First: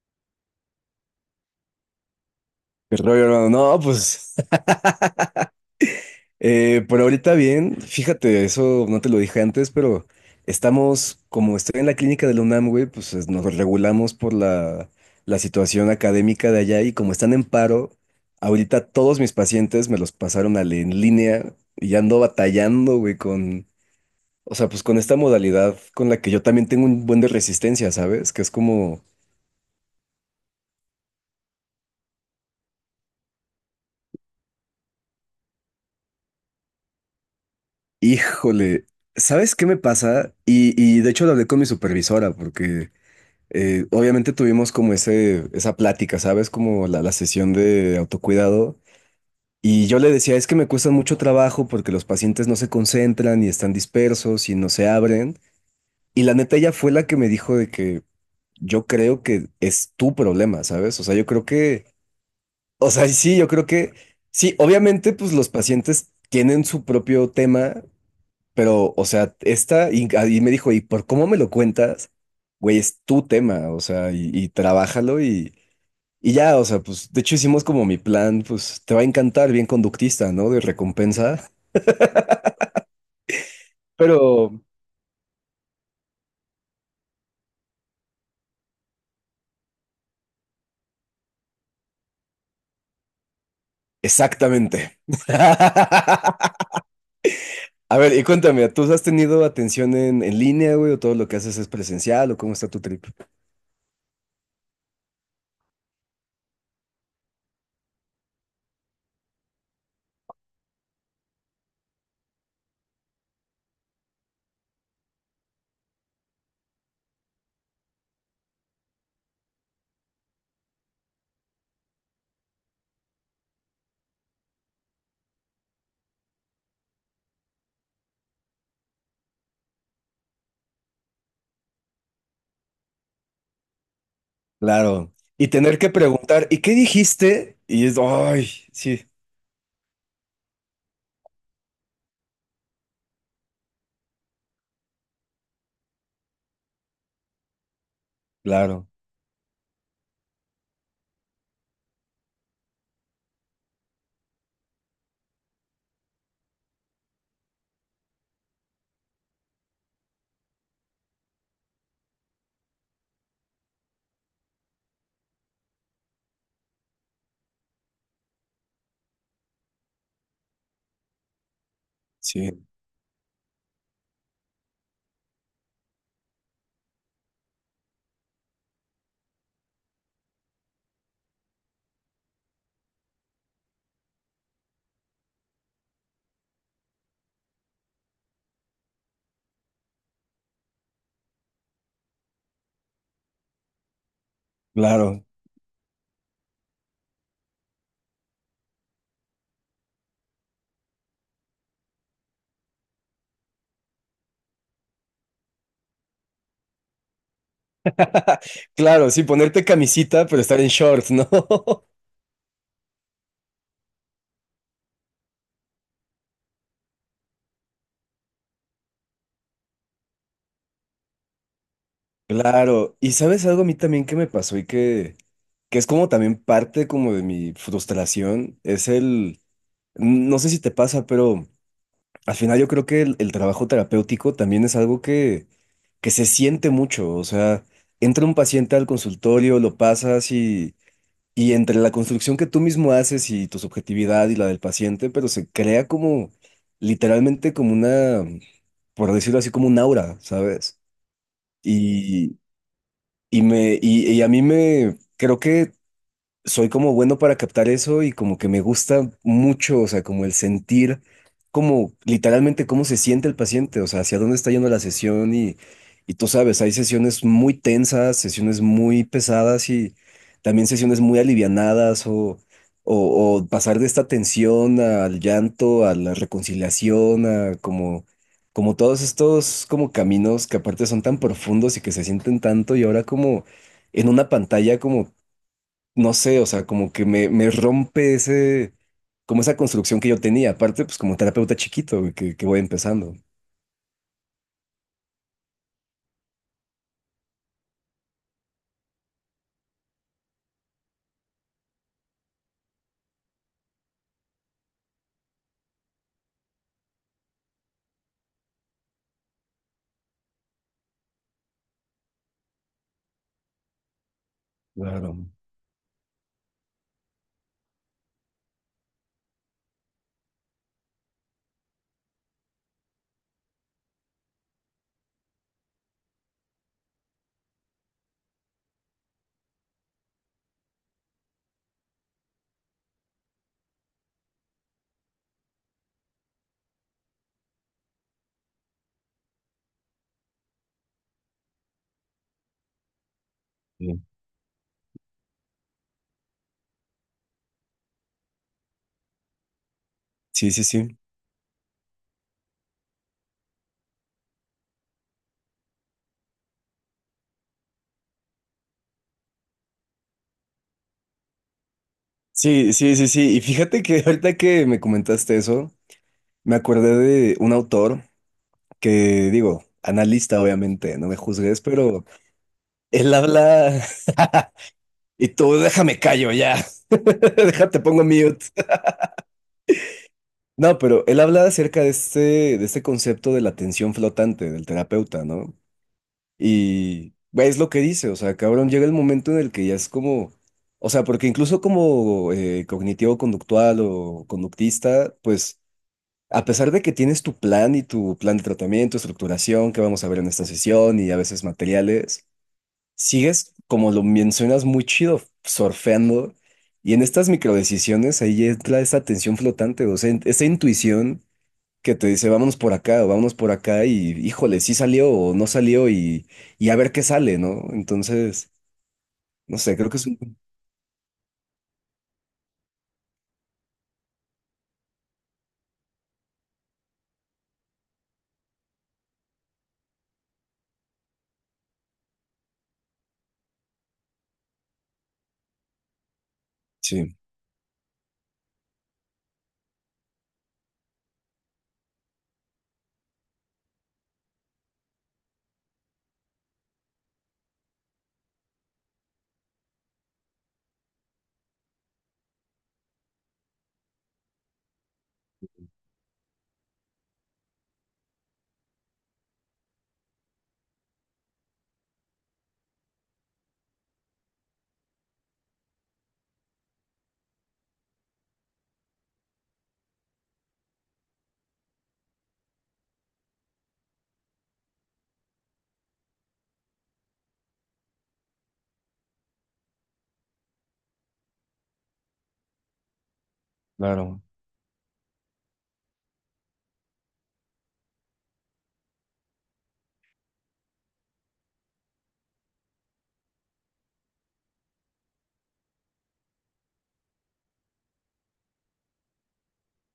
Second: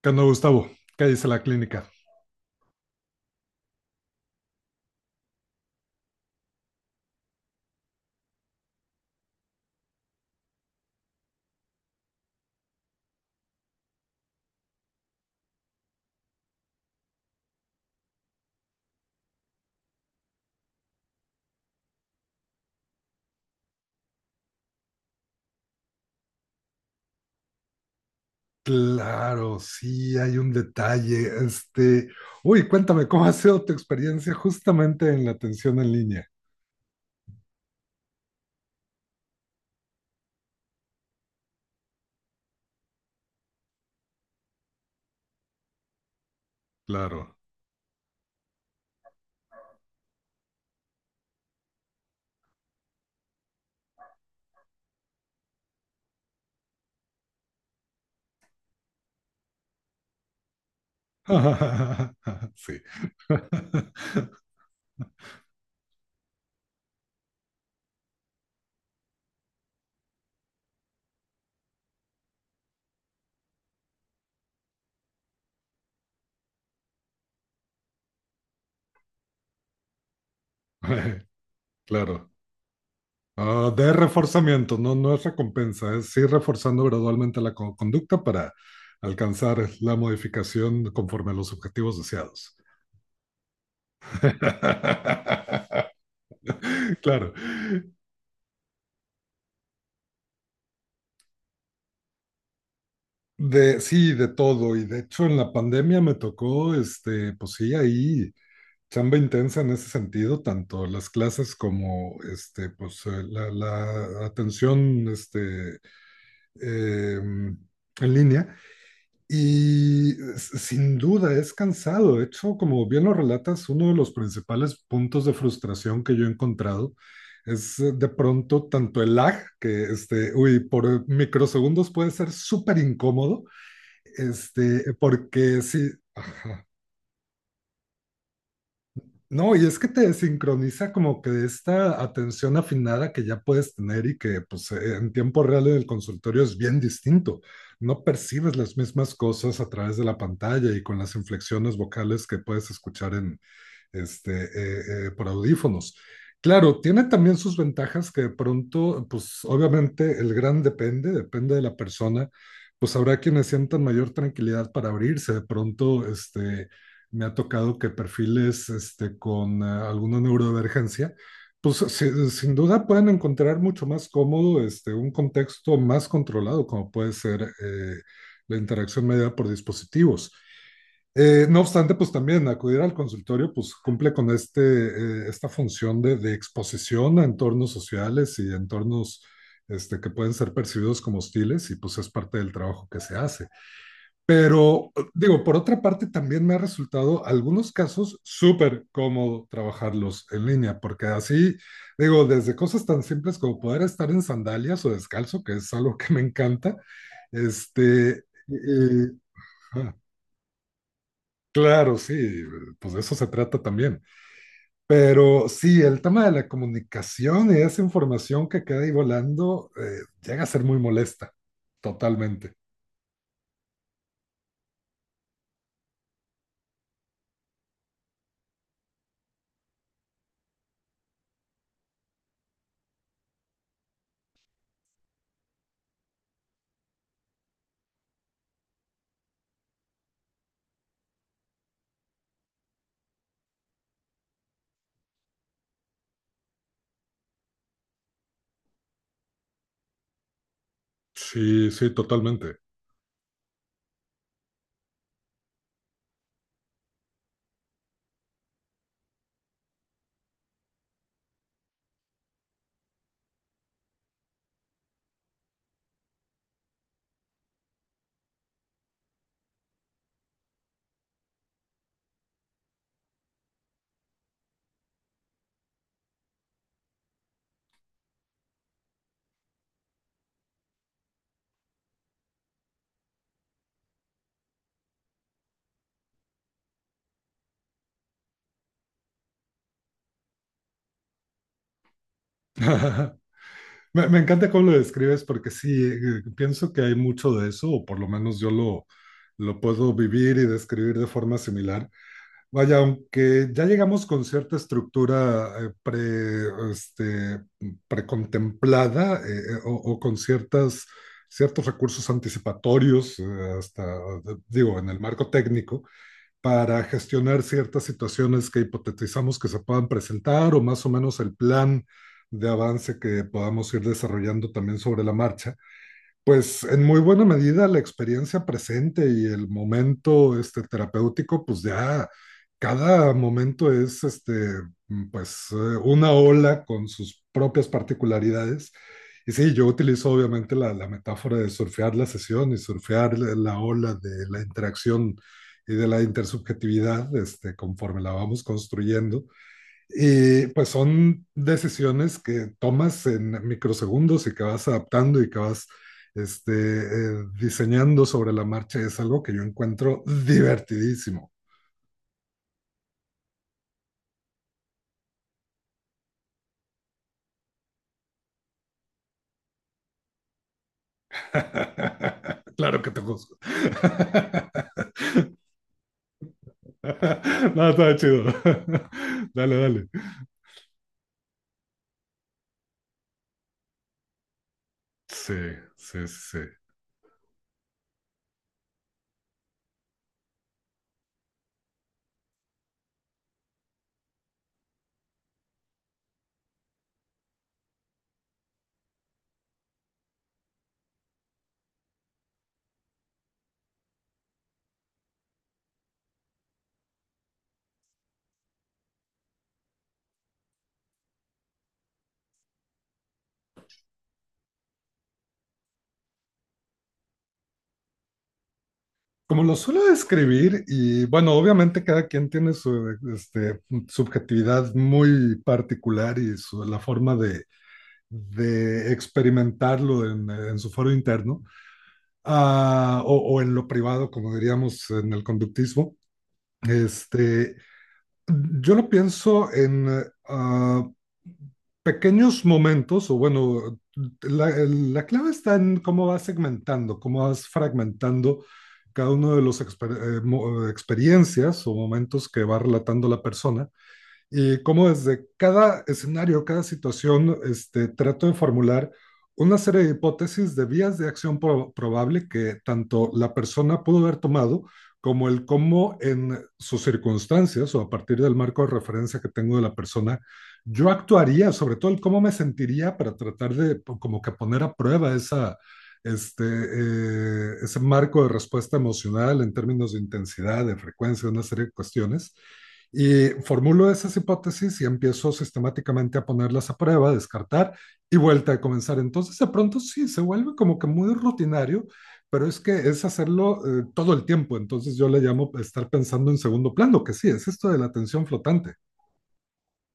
¿Qué onda, Gustavo? ¿Qué dice la clínica? ¿Qué rollo, hermano? No, pues por ahorita bien, fíjate, eso no te lo dije antes, pero estamos, como estoy en la clínica de la UNAM, güey, pues nos regulamos por la situación académica de allá y como están en paro, ahorita todos mis pacientes me los pasaron al en línea y ya ando batallando, güey, con, o sea, pues con esta modalidad con la que yo también tengo un buen de resistencia, ¿sabes? Que es como, Claro, sí, hay un detalle. Uy, cuéntame, ¿cómo ha sido tu experiencia justamente en la atención en línea? híjole, ¿sabes qué me pasa? Y de hecho lo hablé con mi supervisora porque... obviamente tuvimos como esa plática, ¿sabes? Como la Claro. sesión de autocuidado. Y yo le decía, es que me cuesta mucho trabajo porque los pacientes no se concentran y están dispersos y no se abren. Y la neta ella fue la que me dijo de que yo creo que es tu problema, ¿sabes? O sea, yo creo que, Sí. o sea, sí, yo creo que, sí, obviamente pues los pacientes tienen su propio tema, pero, o sea, esta, y me dijo, ¿y por cómo me lo cuentas? Güey, es tu tema, o sea, y trabájalo y... Y ya, o sea, pues de hecho hicimos como mi plan, pues te va a encantar, bien conductista, ¿no? De recompensa, Claro. Ah, de pero reforzamiento, no, no es recompensa, es ir reforzando gradualmente conducta para alcanzar la modificación conforme a los objetivos deseados. exactamente. Claro. A ver, y cuéntame, ¿tú has tenido atención en línea, güey, o todo lo que haces es presencial, o cómo está tu trip? Sí, de todo. Y de hecho, en la pandemia me tocó, pues sí, ahí. Chamba intensa en ese sentido, tanto las clases como la atención, en línea. Y sin duda es cansado. De hecho, como bien lo relatas, uno de los principales puntos de frustración que yo he encontrado es, de pronto tanto el lag, que, uy, por microsegundos puede ser súper incómodo. Claro. Y Porque tener si. que preguntar, ¿y qué dijiste? Y es, ay, sí, No, y es que te sincroniza como que de esta atención afinada que ya puedes tener y que pues, en tiempo real en el consultorio es bien distinto. No percibes las claro, mismas cosas a través de la pantalla y con las inflexiones vocales que puedes escuchar en, por audífonos. Claro, tiene también sus ventajas que de pronto, pues obviamente el gran depende, depende de la persona. Pues habrá quienes sientan mayor tranquilidad para abrirse de pronto, me ha tocado que perfiles, con alguna neurodivergencia, pues sin sí, duda pueden encontrar mucho más cómodo, un contexto más controlado, como puede ser, la interacción mediada por dispositivos. No obstante, pues también acudir al consultorio pues cumple con esta función de exposición a entornos sociales y entornos, que pueden ser percibidos como hostiles, y pues es parte del trabajo que se hace. Pero claro. digo, por otra parte, también me ha resultado algunos casos súper cómodo trabajarlos en línea, porque así, digo, desde cosas tan simples como poder estar en sandalias o descalzo, que es algo que me encanta, este, y- Claro, sí, ponerte ah, camisita, pero estar en shorts, ¿no? claro, sí, pues de eso se trata también. Pero sí, el tema de la comunicación y esa información que queda ahí volando, llega a ser muy molesta, totalmente. Claro, y sabes algo a mí también que me pasó y que es como también parte como de mi frustración, es el, no sé si te pasa, pero al final yo creo que el trabajo terapéutico también es algo que se siente mucho, o sea, entra un paciente al consultorio, lo pasas y entre la construcción que tú mismo haces y tu subjetividad y la del paciente, pero se crea como literalmente como una, por decirlo así, como un aura, ¿sabes? Sí, sí, y totalmente. y me, y a mí me, creo que soy como bueno para captar eso y como que me gusta mucho, o sea, como el sentir, como literalmente cómo se siente el paciente, o sea, hacia dónde está yendo la sesión y tú sabes, hay sesiones muy tensas, sesiones muy pesadas y también sesiones muy alivianadas o, o pasar de esta tensión al llanto, a la reconciliación, a como... Como todos estos como caminos que aparte son tan profundos y que se sienten tanto y ahora como en una pantalla como no sé, o sea, como que me rompe ese, como esa construcción que yo tenía. Aparte, pues como terapeuta chiquito güey, que voy empezando. Me encanta cómo lo describes porque sí, pienso que hay mucho de eso, o por lo menos yo lo puedo vivir y describir de forma similar. Vaya, aunque ya llegamos con cierta estructura, este, precontemplada, o con ciertos recursos anticipatorios, hasta, digo, en el Claro. marco técnico para gestionar ciertas situaciones que hipotetizamos que se puedan presentar o más o menos el plan de avance que podamos ir desarrollando también sobre la marcha. Pues en muy buena medida la experiencia presente y el momento, terapéutico, pues ya cada momento es, mm, pues eh, una ola con sus propias particularidades. Y sí, yo utilizo obviamente la metáfora de surfear la sesión y surfear la ola de la interacción y de la intersubjetividad, conforme la vamos construyendo. Y Sí, sí, pues sí. son decisiones que tomas en microsegundos y que vas adaptando y que vas, diseñando sobre la marcha. Es algo que yo encuentro divertidísimo. Sí, sí, sí, sí. Sí. Y fíjate que ahorita que me comentaste eso, me acordé de un autor que, digo, analista, obviamente, no me juzgues, pero Claro que te él juzgo. habla y tú déjame callo ya. No, Déjate, está pongo chido. mute. Dale, dale. No, pero él habla acerca de este concepto de la atención flotante del terapeuta, Sí, ¿no? sí, sí, sí. Y güey, es lo que dice, o sea, cabrón, llega el momento en el que ya es como, o sea, porque incluso como cognitivo-conductual o conductista, pues a pesar de que tienes tu plan y tu plan de tratamiento, estructuración, que vamos a ver en esta sesión y a veces materiales, sigues, como lo mencionas, muy chido, surfeando. Y en estas microdecisiones ahí entra esa tensión flotante, o sea, esa intuición que te dice, vámonos por acá o vámonos por acá y híjole, sí salió o no salió y a ver qué sale, ¿no? Entonces, Como lo no sé, suelo creo que es un... describir, y bueno, obviamente cada quien tiene su, subjetividad muy particular y su, la forma de experimentarlo en su foro interno, o, en lo privado, como diríamos en el conductismo. Sí, Este, yo lo pienso en, pequeños momentos, o bueno, la clave está en cómo vas segmentando, cómo vas fragmentando cada uno de las experiencias o momentos que va relatando la persona y cómo desde cada escenario, cada situación, trato de formular una serie de hipótesis de vías de acción probable que tanto la persona pudo haber tomado como el cómo en sus circunstancias o a partir del marco de referencia que tengo de la persona, yo actuaría, sobre todo el cómo me sentiría para tratar de como que poner a prueba ese marco de respuesta emocional en términos de intensidad, de frecuencia, una serie de cuestiones. Y formulo esas claro. hipótesis y empiezo sistemáticamente a ponerlas a prueba, descartar y vuelta a comenzar. Entonces, de pronto sí, se vuelve como que muy rutinario, pero es que es hacerlo, todo el tiempo. Entonces, yo le llamo estar pensando en segundo plano, que sí, es esto de la atención flotante.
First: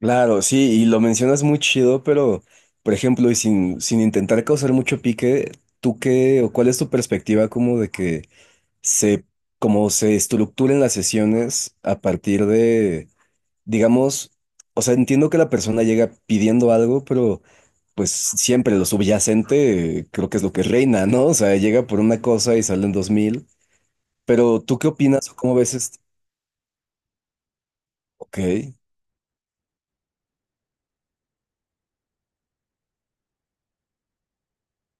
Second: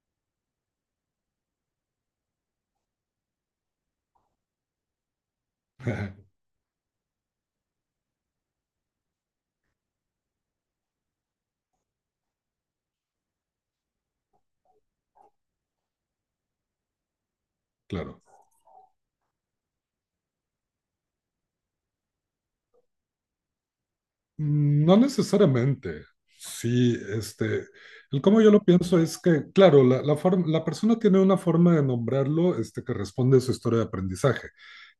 Claro, sí, y lo mencionas muy chido, pero, por ejemplo, y sin intentar causar mucho pique, ¿tú qué o cuál es tu perspectiva como de que se, como se estructuren las sesiones a partir de digamos, o sea, entiendo que la persona llega pidiendo algo, pero pues Claro. siempre lo subyacente creo que es lo que reina, ¿no? O sea, llega por una cosa y salen 2000. Pero ¿tú Mm, qué no opinas o cómo ves esto? necesariamente. Sí, el Ok, cómo yo lo pienso es que, claro, la persona tiene una forma de nombrarlo, que responde a su historia de aprendizaje,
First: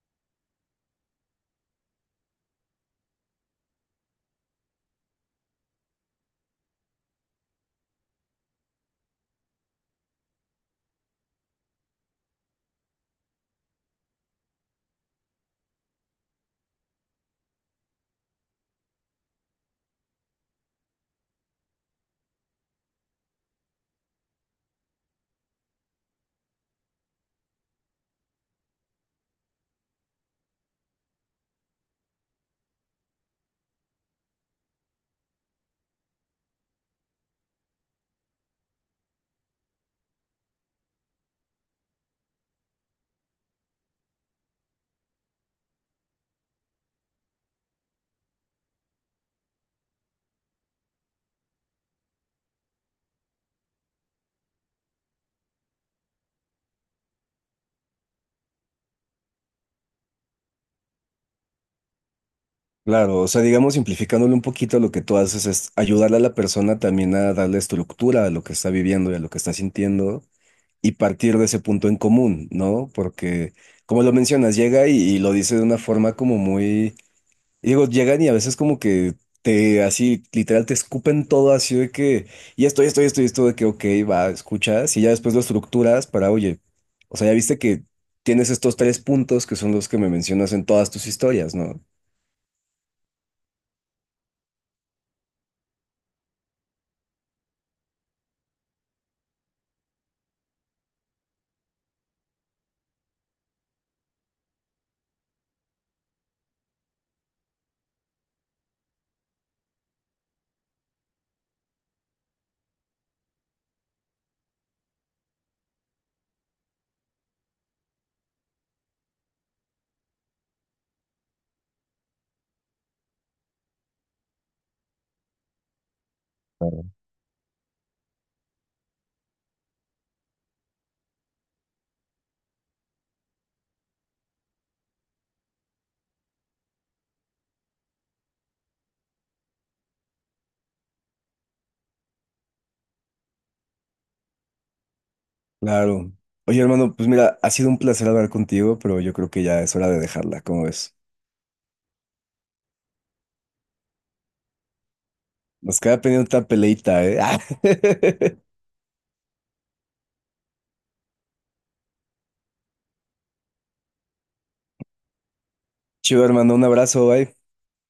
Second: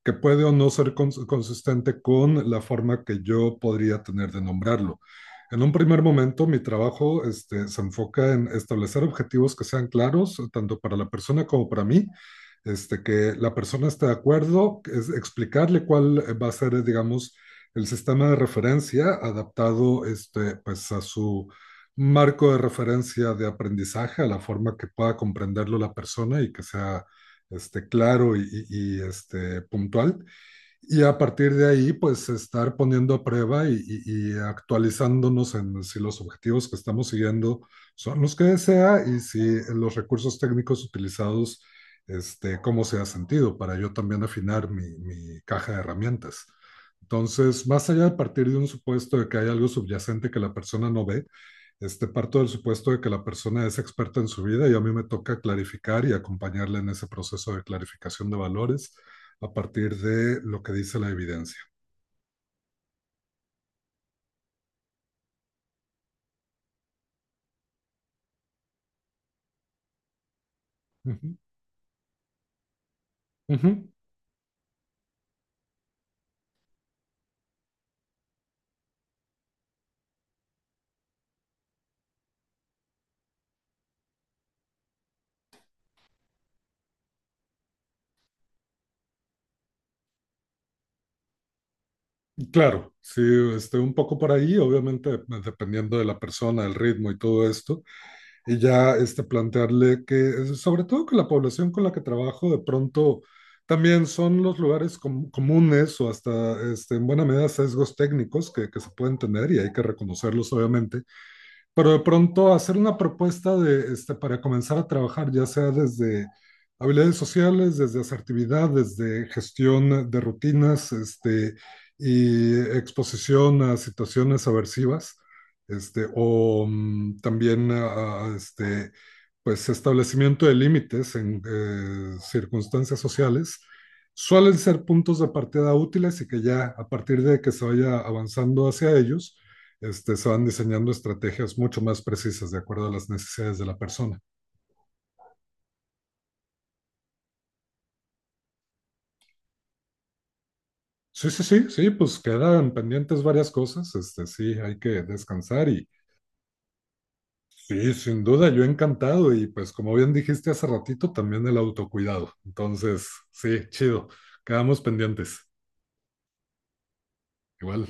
que puede o no ser consistente con la forma que yo podría tener de nombrarlo. En un primer momento, mi trabajo, se enfoca en establecer objetivos que sean claros, tanto para la persona como para mí, que la persona esté de acuerdo, es explicarle cuál va a ser, digamos, el sistema de referencia adaptado, pues, a su marco de referencia de aprendizaje, a la forma que pueda comprenderlo la persona y que sea, claro y, puntual, y a partir de ahí, pues estar poniendo a prueba y actualizándonos en si los objetivos que estamos siguiendo son los que desea y si los recursos técnicos utilizados, cómo se ha sentido para yo también afinar mi caja de herramientas. Entonces, más allá de partir de un supuesto de que hay algo subyacente que la persona no ve, parto del supuesto de que la persona es experta en su vida y a mí me toca clarificar y acompañarla en ese proceso de clarificación de valores a partir de lo que dice la evidencia. claro, o sea, digamos, simplificándole un poquito lo que tú haces es ayudarle a la persona también a darle estructura a lo que está viviendo y a lo que está sintiendo y Uh -huh. partir de ese punto en común, ¿no? Porque, Uh -huh. como lo mencionas, llega y lo dice de una forma como muy. Y digo, llegan y a veces como que te, así, literal, te escupen todo así de que, y esto, y esto, y esto, y esto, de que, ok, va, escuchas, y ya después lo estructuras para, oye, o sea, ya viste que tienes estos tres puntos que son los que me mencionas en todas tus historias, ¿no? Claro, sí, un poco por ahí, obviamente dependiendo de la persona, el ritmo y todo esto, y ya, plantearle que, sobre todo que la población con la que trabajo de pronto también son los lugares comunes o hasta, en buena medida, sesgos técnicos que se pueden tener y hay que reconocerlos obviamente. Pero de pronto hacer una propuesta de, para comenzar a trabajar, ya sea desde habilidades sociales, desde asertividad, desde gestión de rutinas, y exposición a situaciones aversivas, o Claro. También pues establecimiento de límites en, circunstancias sociales, suelen ser puntos de partida útiles y que ya a partir de que se vaya avanzando hacia ellos, se van diseñando estrategias mucho más precisas de acuerdo a las necesidades de la persona. Claro. Oye, hermano, pues mira, ha sido un placer hablar contigo, pero yo creo que ya es hora de dejarla, ¿cómo ves? Sí, sí, sí, sí, pues quedan pendientes varias cosas, sí, hay que descansar. Nos Y queda pendiente otra peleita, ¿eh? sí, sin duda, yo encantado, y pues como bien dijiste hace ratito, también el autocuidado. Entonces, sí, chido, quedamos pendientes. Chido, hermano, un abrazo, bye. Igual.